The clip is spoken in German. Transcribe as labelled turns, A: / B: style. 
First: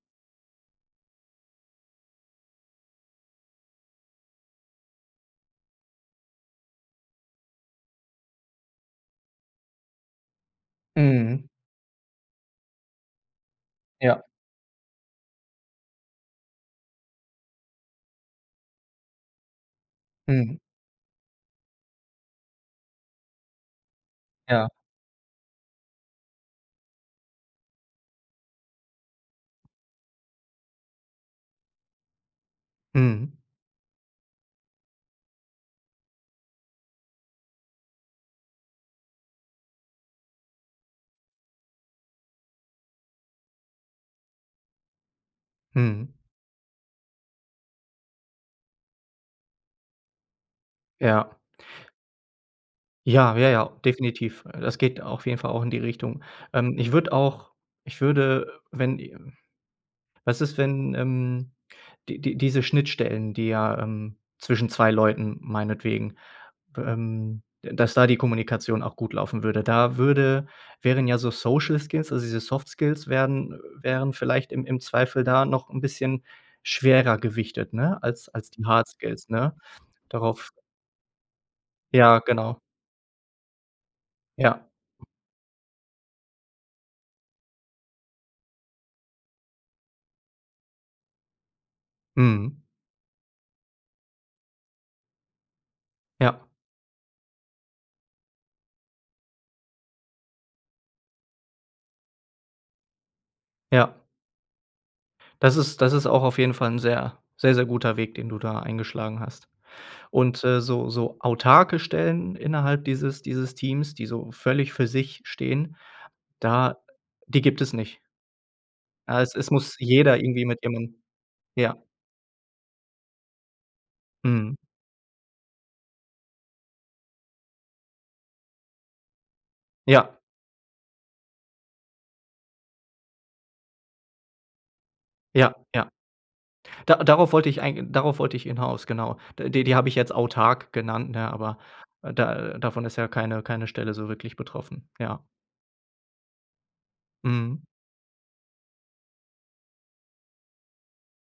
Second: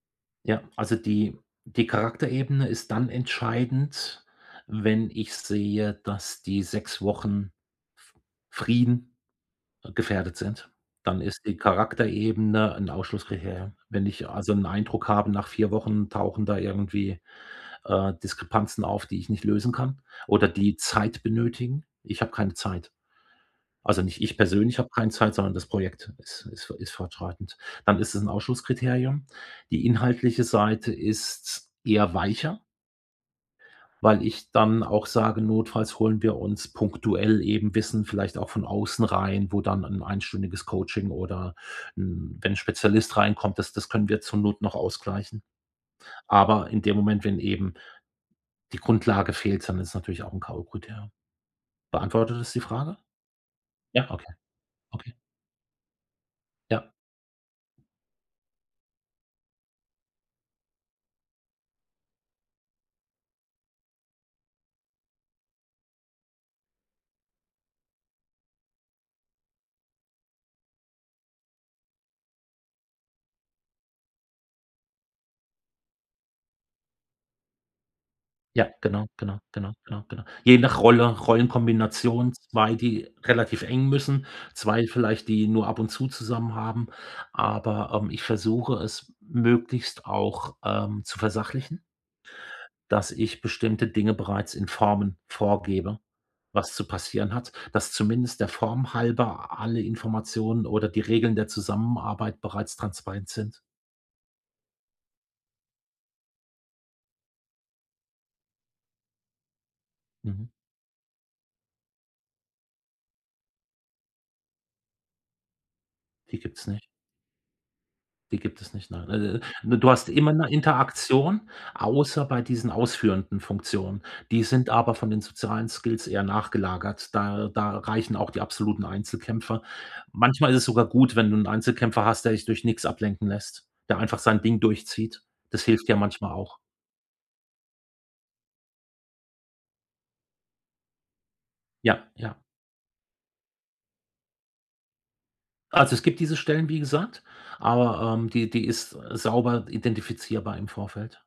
A: Ja, also die die Charakterebene ist dann entscheidend, wenn ich sehe, dass die 6 Wochen f Frieden gefährdet sind. Dann ist
B: Mhm.
A: die Charakterebene 'n Ausschlusskriterium. Wenn
B: Ja.
A: ich also, 'n Eindruck habe, nach 4 Wochen tauchen da irgendwie, äh, Diskrepanzen auf, die ich nicht lösen kann, oder
B: Mhm.
A: die Zeit benötigen. Ich habe keine Zeit. Also, nicht ich
B: Ja.
A: persönlich habe keine Zeit, sondern das Projekt ist ist fo ist fortschreitend. Dann ist es 'n Ausschlusskriterium. Die inhaltliche Seite ist eher weicher
B: Mhm.
A: weil ich dann auch sage: „Notfalls holen wir uns punktuell eben Wissen, vielleicht auch von außen rein, wo dann 'n einstündiges Coaching oder 'n wenn 'n Spezialist reinkommt, das das können wir zur Not noch ausgleichen.“
B: Mhm.
A: Aber in dem Moment, wenn eben die Grundlage fehlt, dann ist es natürlich auch 'n KO-Kriterium.
B: Ja.
A: Beantwortet das die Frage?
B: Ja. Ja, ja,
A: Ja. Okay.
B: definitiv. Das geht
A: Okay.
B: auf jeden Fall auch in die Richtung. Ähm, ich
A: Ja.
B: würde auch ich würde, wenn was ist, wenn, ähm die die diese Schnittstellen, die ja, ähm, zwischen 2 Leuten meinetwegen, ähm da dass da die Kommunikation auch gut laufen würde? Da würde wären ja so Social Skills, also diese Soft Skills werden wären vielleicht im im Zweifel da noch 'n bisschen schwerer gewichtet, ne? Als die
A: Ja,
B: Hard
A: genau,
B: Skills,
A: genau,
B: ne?
A: genau, genau, genau.
B: Darauf
A: Je nach Rolle,
B: Ja
A: Rollenkombination
B: genau.
A: 2, die relativ eng müssen,
B: Ja.
A: 2 vielleicht, die nur ab und zu zusammen haben. Aber, ähm, ich versuche es möglichst auch, ähm, zu versachlichen
B: Mhm.
A: dass ich bestimmte Dinge bereits in Formen vorgebe,
B: Ja.
A: was zu passieren hat, dass zumindest der Form halber alle Informationen oder die Regeln der Zusammenarbeit bereits transparent sind.
B: Ja. Das ist das ist auch auf jeden Fall 'n sehr, sehr, sehr guter Weg, den du da eingeschlagen hast. Und,
A: Mhm.
B: äh, so so autarke Stellen innerhalb dieses dieses Teams, die so völlig für sich stehen,
A: Die gibt's
B: da
A: nicht.
B: die gibt es nicht?
A: Die gibt es nicht, nein.
B: Ja e es muss muss
A: Äh, du hast
B: jeder
A: immer
B: irgendwie
A: 'ne
B: mit ihrem
A: Interaktion,
B: ja.
A: außer bei diesen ausführenden Funktionen. Die
B: Mhm.
A: sind aber von den sozialen Skills eher nachgelagert. Da da reichen auch die absoluten Einzelkämpfer.
B: Ja.
A: Manchmal ist es sogar gut, wenn du 'n Einzelkämpfer hast, der sich durch nix ablenken lässt, der einfach sein Ding durchzieht.
B: Ja,
A: Das
B: ja.
A: hilft ja manchmal auch.
B: Da darauf wollte ich eigen darauf wollte ich hinaus, genau. Die die habe ich jetzt autark genannt, ne? Aber
A: Ja, ja.
B: da davon ist ja keine keine Stelle so wirklich betroffen. Ja.
A: Also, es gibt diese Stellen, wie gesagt,
B: Mhm.
A: aber, ähm, die die ist sauber identifizierbar im Vorfeld.